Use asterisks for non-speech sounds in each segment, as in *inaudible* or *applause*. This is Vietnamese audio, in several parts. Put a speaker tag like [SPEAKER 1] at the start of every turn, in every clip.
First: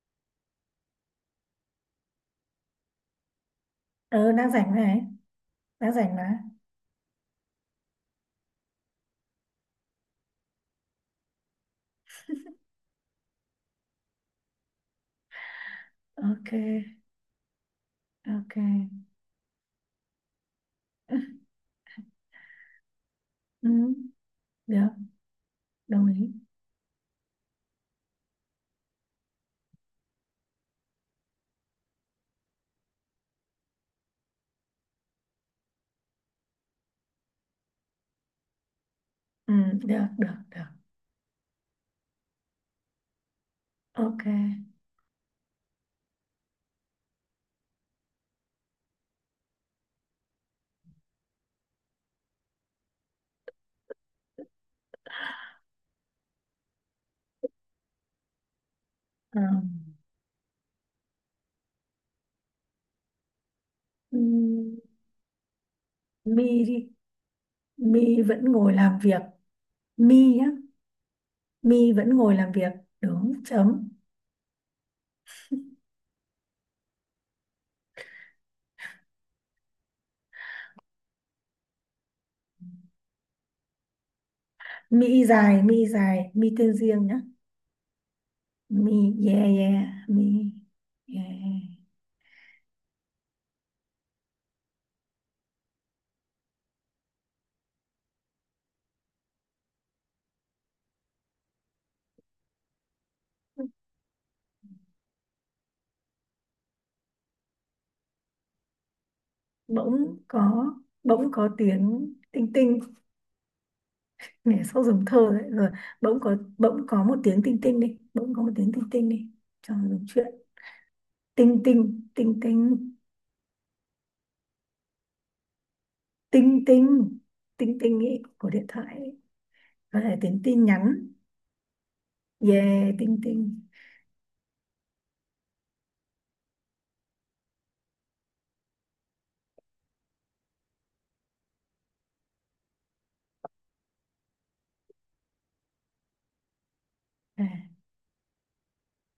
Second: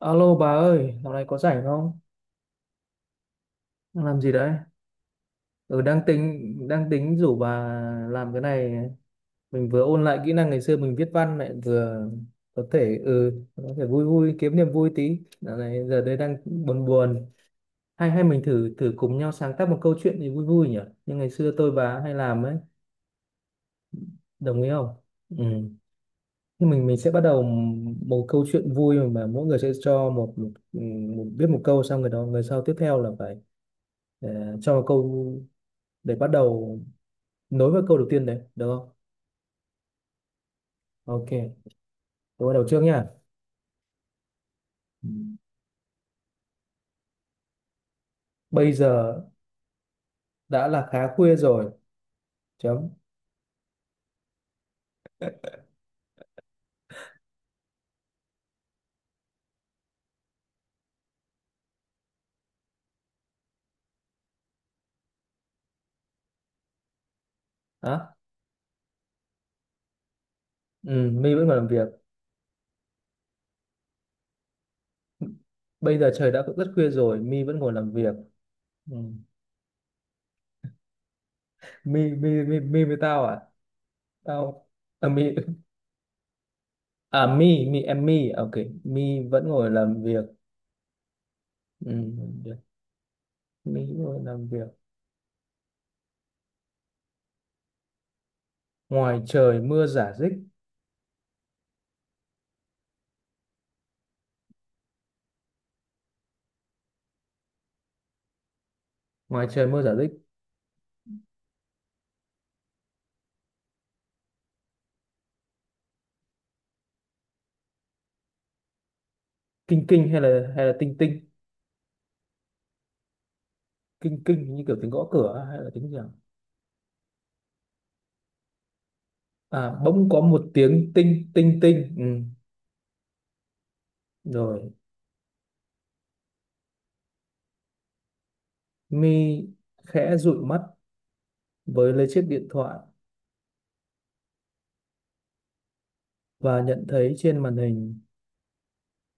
[SPEAKER 1] Alo bà ơi, dạo này có rảnh không? Đang làm gì
[SPEAKER 2] Ừ,
[SPEAKER 1] đấy?
[SPEAKER 2] đang rảnh này.
[SPEAKER 1] Ừ,
[SPEAKER 2] Đang
[SPEAKER 1] đang
[SPEAKER 2] rảnh mà.
[SPEAKER 1] tính đang tính rủ bà làm cái này. Mình vừa ôn lại kỹ năng ngày xưa mình viết văn, lại vừa có thể có thể vui vui, kiếm niềm vui tí. Dạo này giờ đây đang
[SPEAKER 2] Ok.
[SPEAKER 1] buồn buồn. Hay hay mình
[SPEAKER 2] Ok.
[SPEAKER 1] thử thử cùng nhau sáng tác một câu chuyện gì vui vui nhỉ? Như
[SPEAKER 2] Ừ,
[SPEAKER 1] ngày xưa tôi bà hay làm ấy,
[SPEAKER 2] ừ,
[SPEAKER 1] đồng ý không?
[SPEAKER 2] được.
[SPEAKER 1] Ừ.
[SPEAKER 2] Đồng ý.
[SPEAKER 1] Thì mình sẽ bắt đầu một câu chuyện vui, mà mỗi người sẽ cho một, một, một viết một câu, xong người đó, người sau tiếp theo là phải ờ, cho một câu để bắt đầu nối với câu đầu tiên đấy, được không?
[SPEAKER 2] Ừ, được, được, được.
[SPEAKER 1] Ok, tôi bắt đầu trước nha.
[SPEAKER 2] Ok.
[SPEAKER 1] Ừ. Bây giờ đã là khá khuya rồi, chấm.
[SPEAKER 2] Ờ, ừ, mi đi.
[SPEAKER 1] Á.
[SPEAKER 2] Mi vẫn ngồi làm việc. Mi nhá.
[SPEAKER 1] Ừ, My vẫn còn làm việc.
[SPEAKER 2] Mi vẫn ngồi làm việc, đúng. Chấm.
[SPEAKER 1] Bây giờ trời đã rất khuya rồi, My vẫn ngồi làm việc. Ừ. My với tao à? Tao à,
[SPEAKER 2] Mi
[SPEAKER 1] My.
[SPEAKER 2] dài, mi dài, mi tên riêng nhá.
[SPEAKER 1] À My. Ok,
[SPEAKER 2] Mi.
[SPEAKER 1] My
[SPEAKER 2] Yeah,
[SPEAKER 1] vẫn ngồi
[SPEAKER 2] yeah.
[SPEAKER 1] làm việc.
[SPEAKER 2] Mi. Yeah.
[SPEAKER 1] Ừ. Được. My vẫn ngồi làm việc, ngoài trời mưa rả rích, ngoài trời mưa rả rích.
[SPEAKER 2] Bỗng có bỗng có tiếng tinh tinh. Mẹ sốt, giống thơ đấy rồi. Bỗng có một tiếng tinh tinh đi, bỗng có một tiếng tinh tinh đi. Cho
[SPEAKER 1] Kinh
[SPEAKER 2] dùng
[SPEAKER 1] kinh hay
[SPEAKER 2] chuyện.
[SPEAKER 1] là tinh tinh?
[SPEAKER 2] Tinh tinh, tinh tinh,
[SPEAKER 1] Kinh kinh như kiểu tiếng gõ cửa hay là tiếng gì à?
[SPEAKER 2] tinh tinh, tinh tinh ý, của điện thoại ý.
[SPEAKER 1] À,
[SPEAKER 2] Có
[SPEAKER 1] bỗng
[SPEAKER 2] thể
[SPEAKER 1] có
[SPEAKER 2] tiếng
[SPEAKER 1] một
[SPEAKER 2] tin
[SPEAKER 1] tiếng
[SPEAKER 2] nhắn.
[SPEAKER 1] tinh tinh tinh. Ừ.
[SPEAKER 2] Yeah, tinh tinh.
[SPEAKER 1] Rồi mi khẽ dụi mắt, với lấy chiếc điện thoại và nhận thấy trên
[SPEAKER 2] à,
[SPEAKER 1] màn hình,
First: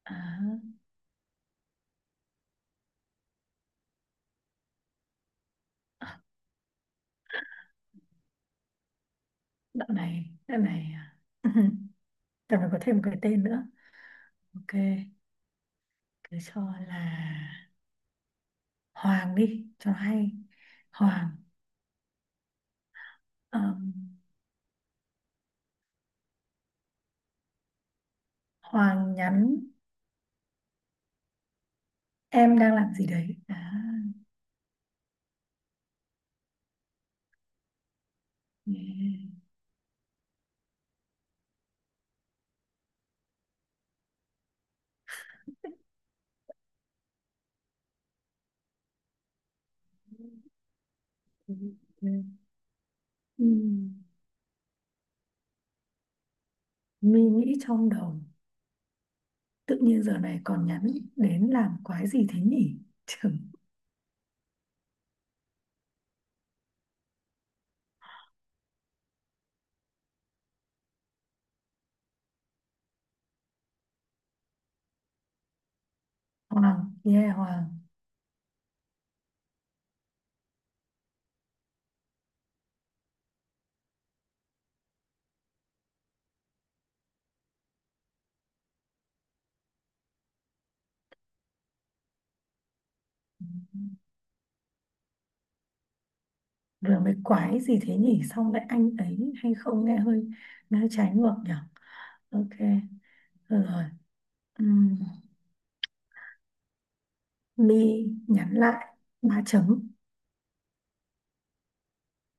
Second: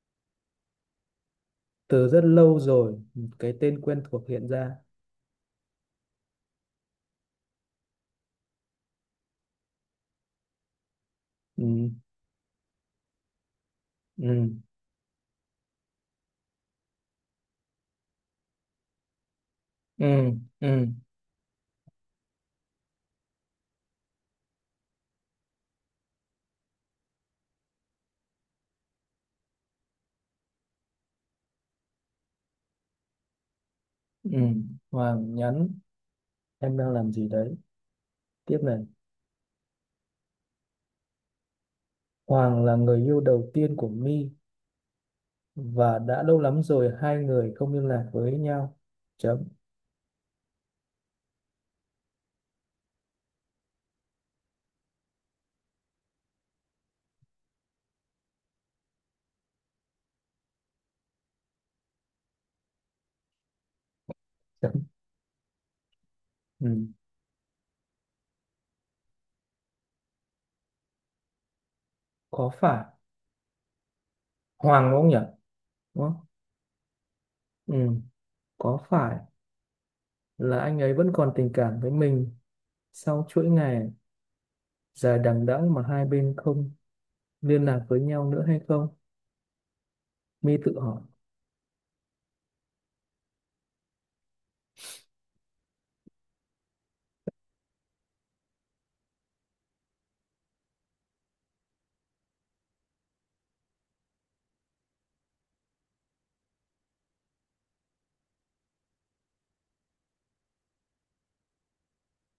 [SPEAKER 2] à,
[SPEAKER 1] từ rất lâu rồi, một cái tên quen thuộc hiện ra.
[SPEAKER 2] đoạn này à. *laughs*
[SPEAKER 1] Ừ.
[SPEAKER 2] Đoạn này có thêm một cái tên nữa.
[SPEAKER 1] Ừ.
[SPEAKER 2] Ok, cứ cho là Hoàng đi cho
[SPEAKER 1] Ừ.
[SPEAKER 2] hay.
[SPEAKER 1] Ừ.
[SPEAKER 2] Hoàng. Ờm, Hoàng nhắn: em đang làm gì đấy à.
[SPEAKER 1] Ừ. Hoàng nhắn, em đang làm gì đấy. Tiếp này,
[SPEAKER 2] Yeah.
[SPEAKER 1] Hoàng là người yêu đầu tiên của mi, và đã lâu lắm rồi hai người không liên lạc với nhau, chấm.
[SPEAKER 2] Ừm, Mi nghĩ trong đầu: tự nhiên giờ này còn nhắn đến làm quái gì thế nhỉ? Trưởng.
[SPEAKER 1] Chấm. Ừ. Có phải Hoàng đúng không nhỉ, đúng không?
[SPEAKER 2] Hoàng, yeah, Hoàng.
[SPEAKER 1] Ừ. Có phải là anh ấy vẫn còn tình cảm với mình sau chuỗi ngày dài đằng đẵng mà hai bên không liên lạc với nhau nữa hay không? My tự hỏi.
[SPEAKER 2] Ừ. Vừa mới quái gì thế nhỉ, xong lại anh ấy, hay không, nghe hơi trái ngược nhỉ. Ok, được rồi. Ừm, Mi nhắn lại ba chấm.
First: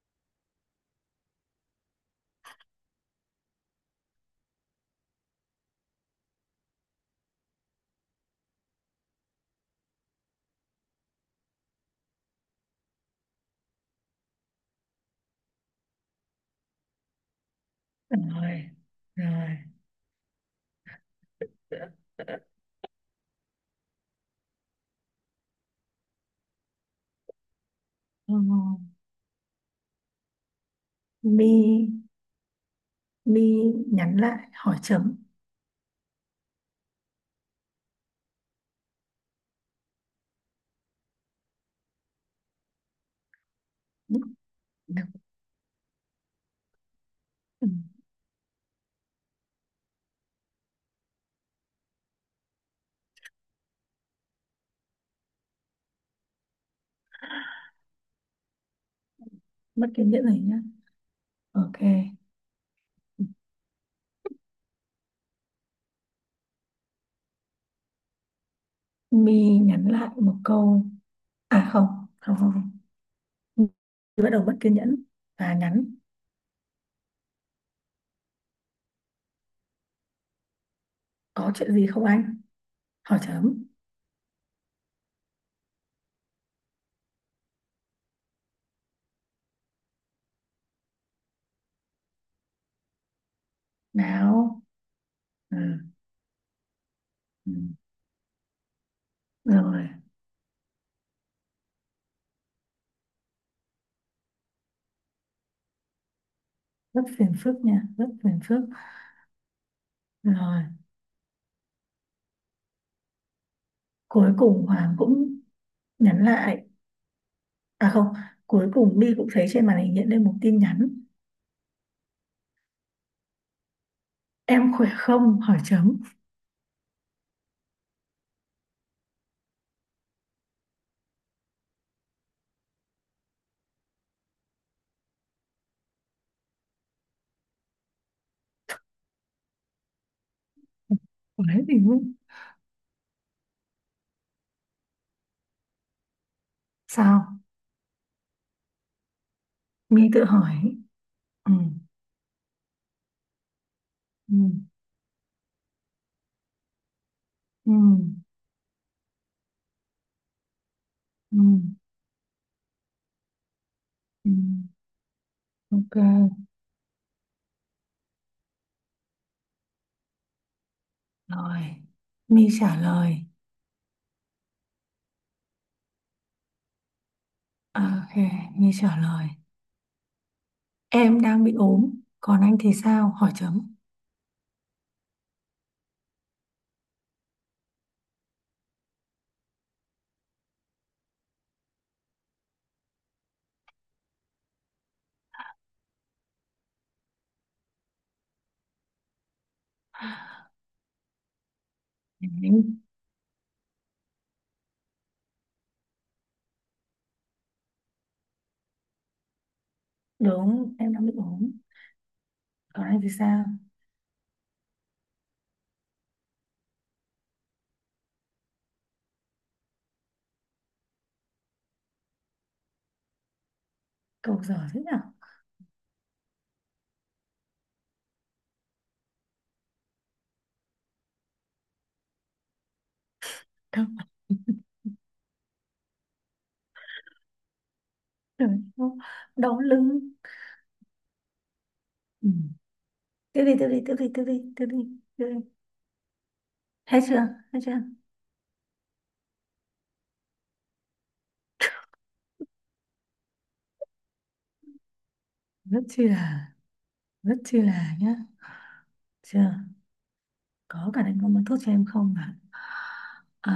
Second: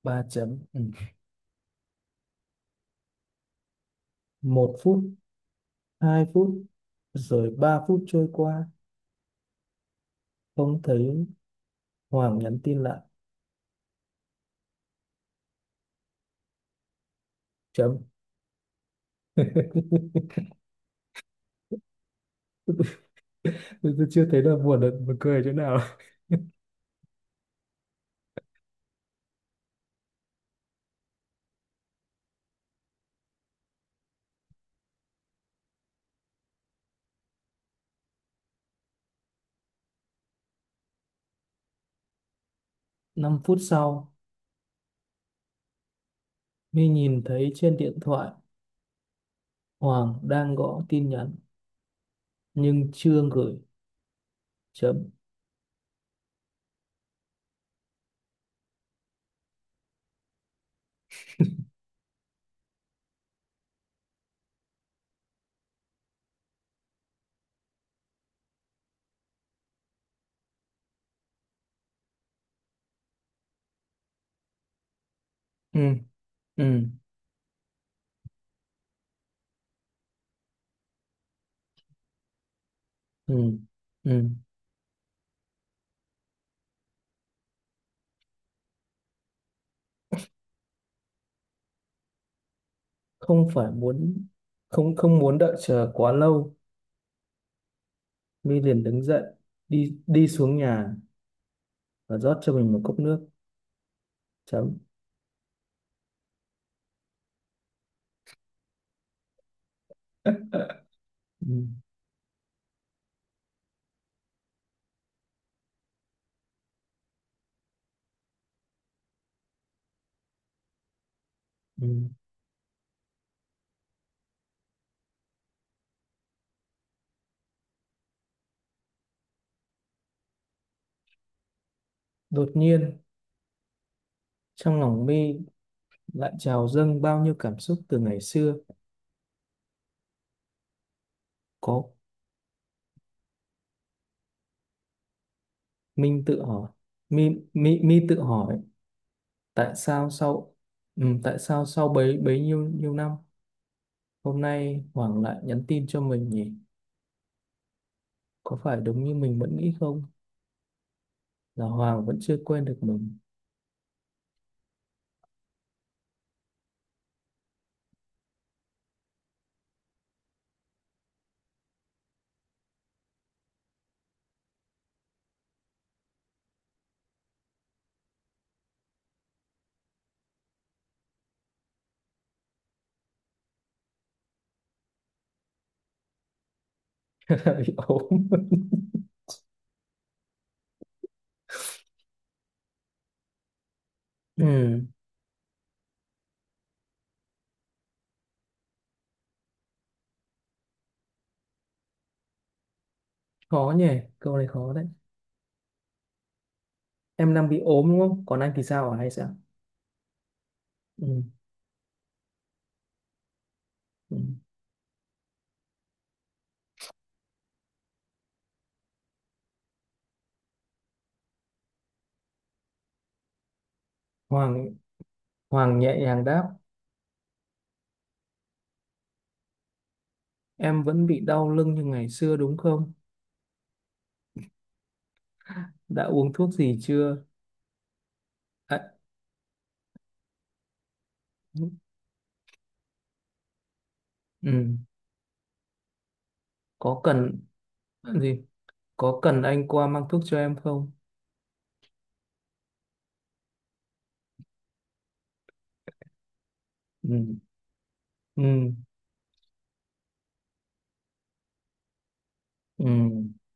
[SPEAKER 1] Ba chấm. Ừ. Một phút, hai phút, rồi ba phút trôi qua, không thấy Hoàng nhắn tin lại. Chấm.
[SPEAKER 2] Rồi, rồi.
[SPEAKER 1] *laughs* Tôi chưa thấy là buồn cười chỗ nào.
[SPEAKER 2] Ừ, Mi Mi nhắn lại, hỏi chấm.
[SPEAKER 1] Năm phút sau,
[SPEAKER 2] Được.
[SPEAKER 1] My nhìn thấy
[SPEAKER 2] Ừ,
[SPEAKER 1] trên điện thoại Hoàng đang gõ tin nhắn nhưng chưa gửi. Chấm.
[SPEAKER 2] mất kiên nhẫn rồi nhá. Ok, Mi nhắn lại một câu. À không, không không không. My bắt đầu mất kiên nhẫn và
[SPEAKER 1] Ừ.
[SPEAKER 2] nhắn:
[SPEAKER 1] Ừ.
[SPEAKER 2] có chuyện gì không anh, hỏi
[SPEAKER 1] Ừ.
[SPEAKER 2] chấm.
[SPEAKER 1] Ừ. không phải muốn
[SPEAKER 2] Nào.
[SPEAKER 1] không không muốn đợi
[SPEAKER 2] Ừ.
[SPEAKER 1] chờ quá lâu,
[SPEAKER 2] Ừ.
[SPEAKER 1] My liền đứng dậy,
[SPEAKER 2] Rồi,
[SPEAKER 1] đi đi xuống nhà và rót cho mình một cốc nước, chấm.
[SPEAKER 2] rất phiền phức nha, rất phiền phức. Rồi.
[SPEAKER 1] Ừ.
[SPEAKER 2] Cuối cùng Hoàng cũng nhắn lại. À không, cuối cùng Mi cũng thấy trên màn hình hiện lên một tin nhắn:
[SPEAKER 1] Ừ.
[SPEAKER 2] em khỏe không, hỏi chấm.
[SPEAKER 1] Đột nhiên trong lòng My lại trào dâng bao nhiêu cảm xúc từ ngày xưa.
[SPEAKER 2] Đấy thì
[SPEAKER 1] Có, Minh tự hỏi, My,
[SPEAKER 2] sao.
[SPEAKER 1] My, My tự hỏi, tại
[SPEAKER 2] Mi
[SPEAKER 1] sao
[SPEAKER 2] tự
[SPEAKER 1] sau—
[SPEAKER 2] hỏi.
[SPEAKER 1] ừ, tại
[SPEAKER 2] Ừ.
[SPEAKER 1] sao sau bấy bấy nhiêu nhiêu năm
[SPEAKER 2] Ừ.
[SPEAKER 1] hôm nay Hoàng lại nhắn tin cho mình nhỉ?
[SPEAKER 2] Ừ.
[SPEAKER 1] Có phải đúng như mình vẫn nghĩ không,
[SPEAKER 2] Ừ.
[SPEAKER 1] là Hoàng vẫn chưa quên được mình?
[SPEAKER 2] Ừ. Ok. Rồi, My trả lời. À, ok, My trả lời. Em đang bị ốm, còn anh thì sao? Hỏi chấm.
[SPEAKER 1] *laughs* Bị ốm. Ừ,
[SPEAKER 2] Đấy.
[SPEAKER 1] khó nhỉ, câu này khó đấy. Em đang bị ốm đúng không? Còn anh thì sao hả hay sao?
[SPEAKER 2] Đúng, em đang bị
[SPEAKER 1] Ừ.
[SPEAKER 2] ốm. Còn anh thì sao?
[SPEAKER 1] Ừ.
[SPEAKER 2] Cậu
[SPEAKER 1] Hoàng
[SPEAKER 2] giỏi thế nhở?
[SPEAKER 1] Hoàng nhẹ nhàng đáp, em vẫn bị đau lưng như ngày xưa đúng không?
[SPEAKER 2] Đâu,
[SPEAKER 1] Đã uống thuốc gì chưa? À,
[SPEAKER 2] đau đau lưng. Ừ. Tiếp đi, tiếp đi, tiếp đi, tiếp đi, tiếp
[SPEAKER 1] ừ.
[SPEAKER 2] đi, tiếp đi. Hết
[SPEAKER 1] Có
[SPEAKER 2] chưa?
[SPEAKER 1] cần
[SPEAKER 2] Hết chưa?
[SPEAKER 1] gì? Có cần anh qua mang thuốc cho em không?
[SPEAKER 2] Rất chi là,
[SPEAKER 1] Ừ.
[SPEAKER 2] rất chi là nhá.
[SPEAKER 1] Ừ.
[SPEAKER 2] Chưa? Có cả anh có muốn thuốc cho em không ạ?
[SPEAKER 1] Ừ.
[SPEAKER 2] À,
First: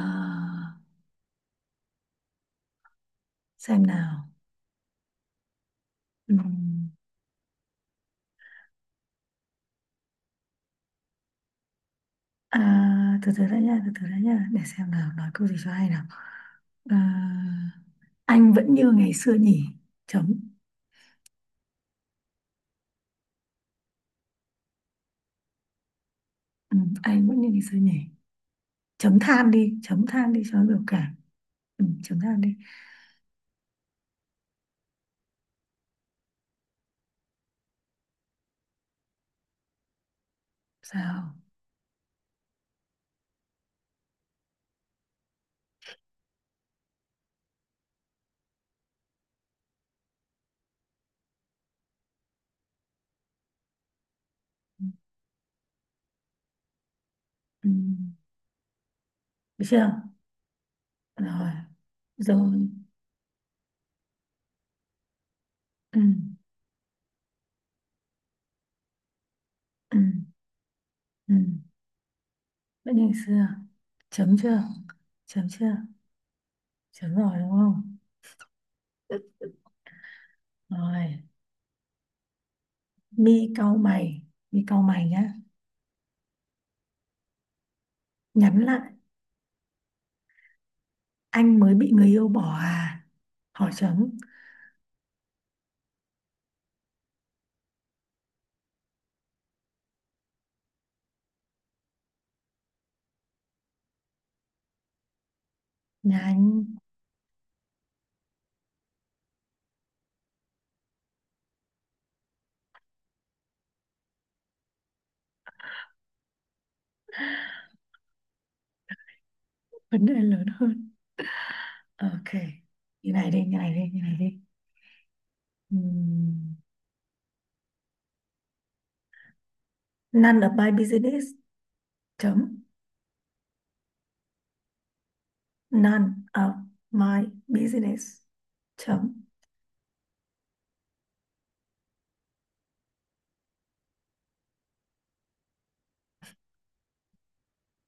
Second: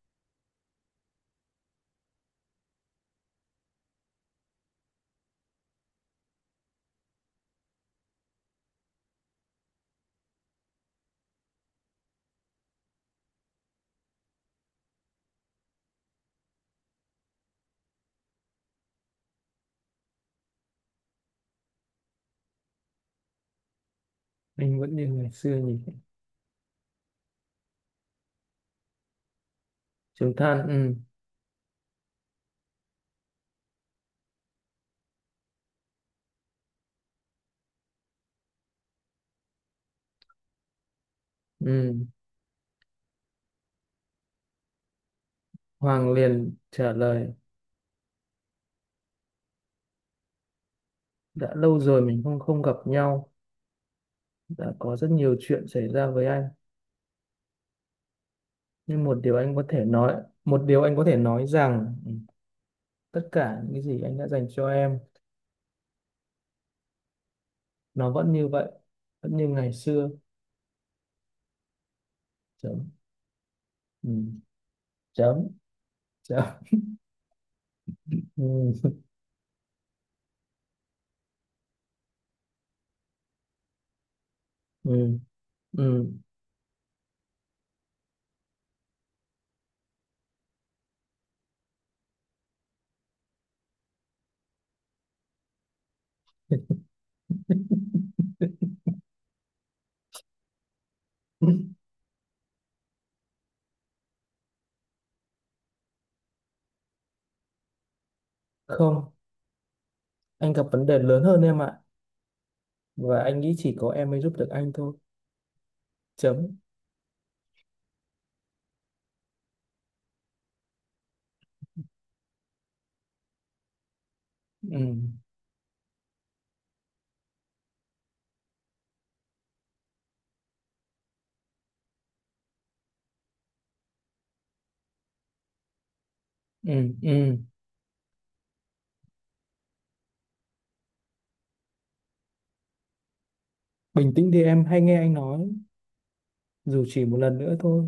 [SPEAKER 2] xem nào. Ừ. À, từ từ đã nha, từ từ đã nha, để xem nào, nói câu gì cho hay nào. À, anh vẫn như ngày xưa nhỉ, chấm.
[SPEAKER 1] Anh vẫn như ngày xưa nhỉ?
[SPEAKER 2] Ừ, anh vẫn như ngày xưa nhỉ. Chấm than
[SPEAKER 1] Chúng
[SPEAKER 2] đi cho nó
[SPEAKER 1] than,
[SPEAKER 2] biểu
[SPEAKER 1] ừ.
[SPEAKER 2] cảm. Ừ, chấm than đi. Sao?
[SPEAKER 1] Ừ. Hoàng liền trả lời, đã lâu rồi mình không không gặp nhau, đã có rất nhiều chuyện xảy ra với anh.
[SPEAKER 2] Ừ,
[SPEAKER 1] Nhưng một điều anh có
[SPEAKER 2] được
[SPEAKER 1] thể
[SPEAKER 2] chưa?
[SPEAKER 1] nói, một điều anh có thể nói
[SPEAKER 2] Rồi,
[SPEAKER 1] rằng
[SPEAKER 2] rồi.
[SPEAKER 1] tất cả những cái gì anh đã dành cho em,
[SPEAKER 2] Ừ,
[SPEAKER 1] nó vẫn như vậy, vẫn như ngày
[SPEAKER 2] ừ,
[SPEAKER 1] xưa.
[SPEAKER 2] ừ.
[SPEAKER 1] Chấm.
[SPEAKER 2] Vẫn như ngày xưa.
[SPEAKER 1] Ừ.
[SPEAKER 2] Chấm chưa?
[SPEAKER 1] Chấm.
[SPEAKER 2] Chấm chưa?
[SPEAKER 1] Chấm.
[SPEAKER 2] Chấm rồi đúng không?
[SPEAKER 1] Ừ.
[SPEAKER 2] Rồi, mi cau mày, mi cau mày
[SPEAKER 1] Ừ.
[SPEAKER 2] nhá.
[SPEAKER 1] Ừ.
[SPEAKER 2] Nhắn lại: anh mới bị người yêu bỏ à, hỏi chấm.
[SPEAKER 1] *laughs*
[SPEAKER 2] Nhà anh.
[SPEAKER 1] Không, anh gặp vấn đề lớn hơn em ạ. Và anh nghĩ chỉ có em mới giúp được anh thôi. Chấm.
[SPEAKER 2] Vấn đề lớn hơn. Ok, như này đi, như này đi, như này đi.
[SPEAKER 1] Ừ.
[SPEAKER 2] Ừm, none of my business, chấm. None of
[SPEAKER 1] Ừ.
[SPEAKER 2] my
[SPEAKER 1] Ừ.
[SPEAKER 2] business, chấm.
[SPEAKER 1] Bình tĩnh đi em, hãy nghe anh nói, dù chỉ một lần nữa thôi.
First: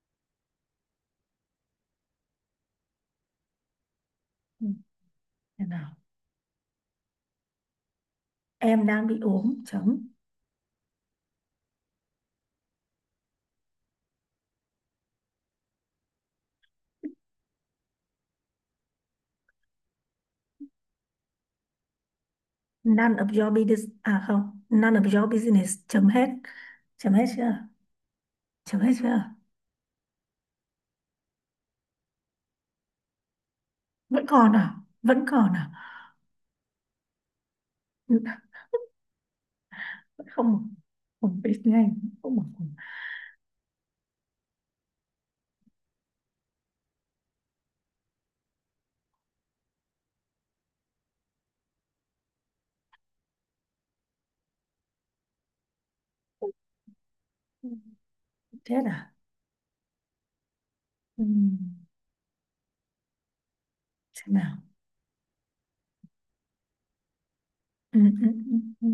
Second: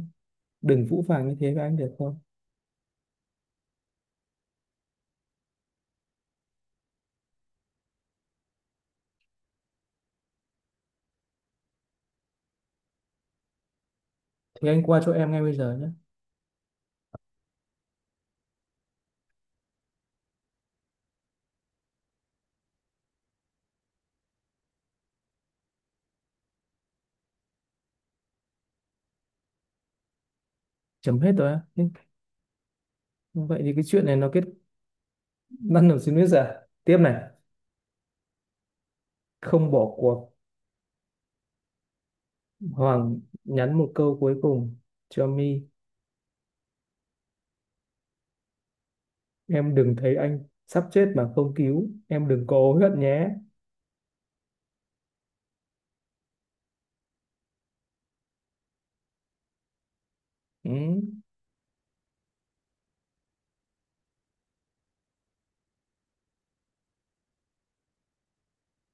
[SPEAKER 1] Đừng phũ phàng như thế với anh được không?
[SPEAKER 2] Ừm, thế nào, em đang bị ốm, chấm.
[SPEAKER 1] Thì anh qua chỗ em ngay bây giờ nhé.
[SPEAKER 2] None of your business, à không, none of your business, chấm hết. Chấm hết chưa? Chấm hết chưa?
[SPEAKER 1] Chấm hết rồi á. Thế vậy thì cái chuyện này
[SPEAKER 2] Vẫn
[SPEAKER 1] nó kết—
[SPEAKER 2] còn à? Vẫn còn à?
[SPEAKER 1] bắt đầu xin biết à? Tiếp này.
[SPEAKER 2] Vẫn.
[SPEAKER 1] Không bỏ cuộc.
[SPEAKER 2] Không, không biết ngay. Không mà.
[SPEAKER 1] Hoàng nhắn một câu cuối cùng cho My. Em đừng thấy anh sắp chết mà không cứu. Em đừng có hối hận nhé.
[SPEAKER 2] Thế à?
[SPEAKER 1] Ừ.
[SPEAKER 2] Ừ. Xem nào. Ừ, ừ, ừ, ừ,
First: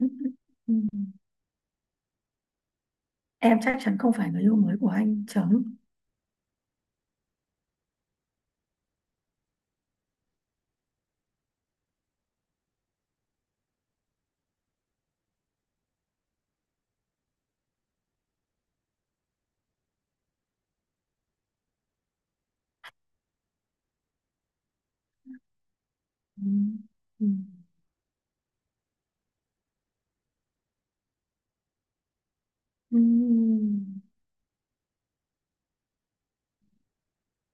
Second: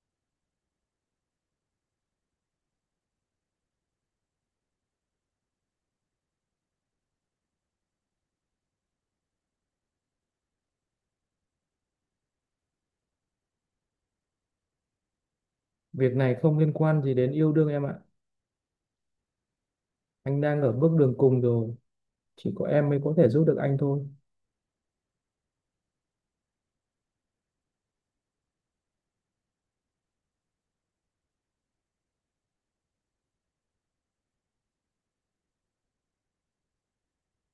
[SPEAKER 2] ừ, ừ, ừ. Em chắc chắn không phải người yêu mới của anh, chấm.
[SPEAKER 1] Việc này không liên quan gì đến yêu đương em ạ. Anh đang ở bước đường cùng rồi. Chỉ có em mới có thể giúp được anh thôi.
[SPEAKER 2] Ừ. Ừ. Ừ.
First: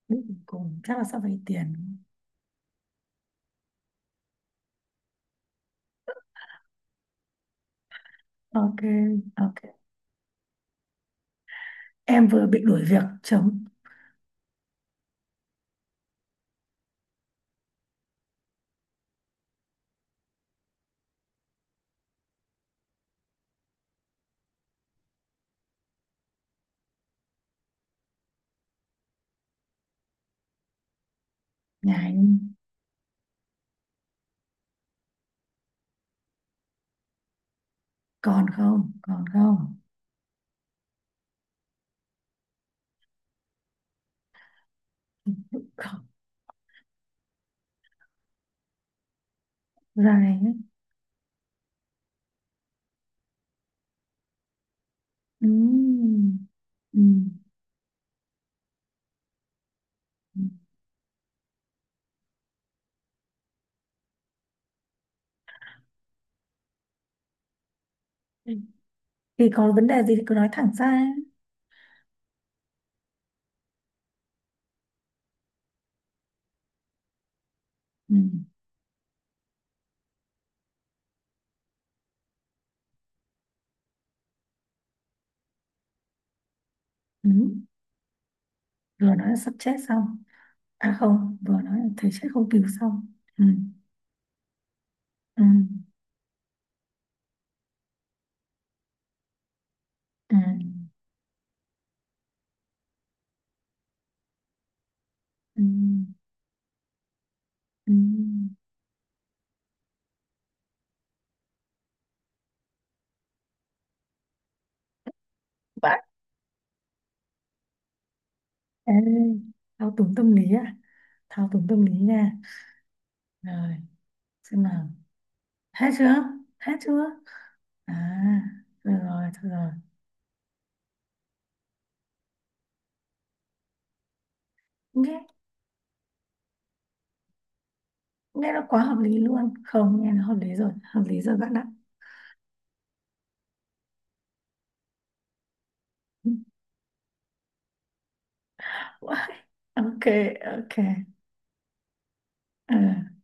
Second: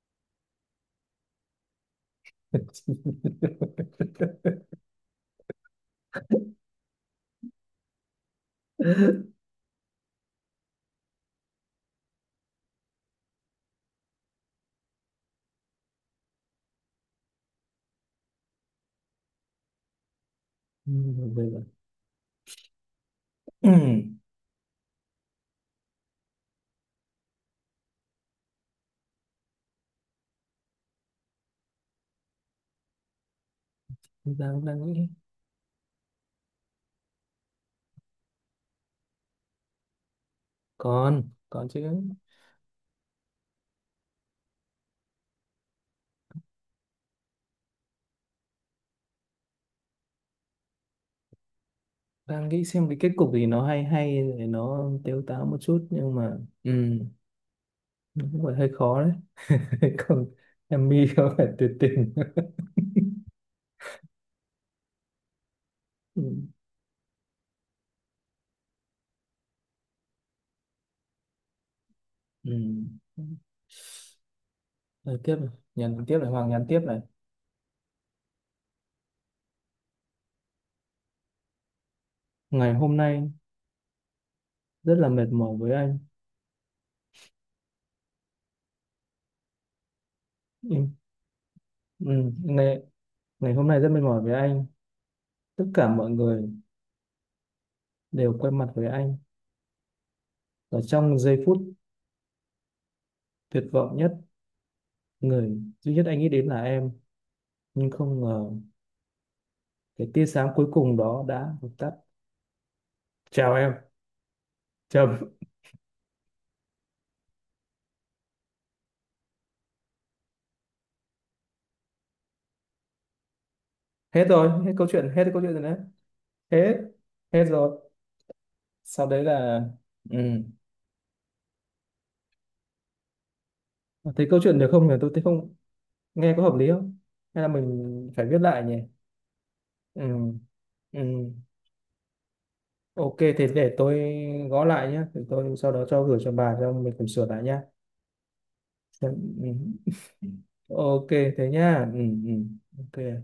[SPEAKER 2] Biết gì cùng chắc là sẽ vay tiền.
[SPEAKER 1] *laughs*
[SPEAKER 2] Ok, ok. Em vừa bị đuổi việc, chấm.
[SPEAKER 1] Ừ, bây giờ— *clears throat*
[SPEAKER 2] Nhà anh
[SPEAKER 1] đang đang nghĩ,
[SPEAKER 2] còn không? Còn không?
[SPEAKER 1] còn còn chứ,
[SPEAKER 2] Không. Dài ấy.
[SPEAKER 1] đang nghĩ xem cái kết cục gì nó hay hay để nó tếu táo
[SPEAKER 2] Ừ.
[SPEAKER 1] một chút, nhưng mà ừ.
[SPEAKER 2] Ừ.
[SPEAKER 1] Đúng rồi, hơi khó đấy. *laughs* Còn em mi không phải tuyệt tình. *laughs* Ừ.
[SPEAKER 2] Ừ. Thì có vấn đề gì thì cứ nói thẳng ra.
[SPEAKER 1] Ừ. Rồi, tiếp này. Hoàng nhắn tiếp này.
[SPEAKER 2] Ừ.
[SPEAKER 1] Ngày hôm nay rất là mệt mỏi với anh.
[SPEAKER 2] Ừ. Vừa nói là sắp chết xong,
[SPEAKER 1] Ừ.
[SPEAKER 2] à không, vừa nói là
[SPEAKER 1] Ừ.
[SPEAKER 2] thấy chết không cứu xong. Ừ,
[SPEAKER 1] Ngày hôm nay rất mệt mỏi với anh,
[SPEAKER 2] ừ,
[SPEAKER 1] tất cả mọi người đều quay mặt với anh,
[SPEAKER 2] ừ,
[SPEAKER 1] và trong giây phút tuyệt vọng nhất, người
[SPEAKER 2] ừ,
[SPEAKER 1] duy nhất anh nghĩ đến là em, nhưng
[SPEAKER 2] ừ.
[SPEAKER 1] không ngờ cái tia sáng cuối cùng đó đã vụt tắt. Chào em, chấm.
[SPEAKER 2] Vãi. Ê, thao túng tâm lý à, thao túng tâm lý nha. Rồi,
[SPEAKER 1] Hết
[SPEAKER 2] xem
[SPEAKER 1] rồi,
[SPEAKER 2] nào.
[SPEAKER 1] hết câu chuyện rồi đấy.
[SPEAKER 2] Hết chưa? Hết
[SPEAKER 1] Hết.
[SPEAKER 2] chưa?
[SPEAKER 1] Hết rồi.
[SPEAKER 2] À, rồi,
[SPEAKER 1] Sau đấy
[SPEAKER 2] rồi, thôi
[SPEAKER 1] là
[SPEAKER 2] rồi.
[SPEAKER 1] ừ. Thấy câu chuyện được không nhỉ? Tôi
[SPEAKER 2] nghe
[SPEAKER 1] thấy, không nghe có hợp lý không? Hay là mình phải viết
[SPEAKER 2] nghe
[SPEAKER 1] lại
[SPEAKER 2] nó
[SPEAKER 1] nhỉ?
[SPEAKER 2] quá hợp lý luôn.
[SPEAKER 1] Ừ,
[SPEAKER 2] Không, nghe nó hợp lý rồi, hợp lý
[SPEAKER 1] ừ.
[SPEAKER 2] rồi bạn ạ.
[SPEAKER 1] Ok, thế để tôi gõ lại nhé. Thì tôi sau đó cho gửi cho bà,
[SPEAKER 2] *laughs*
[SPEAKER 1] xong mình cùng sửa lại nhá. Ừ.
[SPEAKER 2] Wow. Ok.
[SPEAKER 1] *laughs*
[SPEAKER 2] Ok.
[SPEAKER 1] Ok, thế nhá. Ừ, ừ.
[SPEAKER 2] Ờ.
[SPEAKER 1] Ok.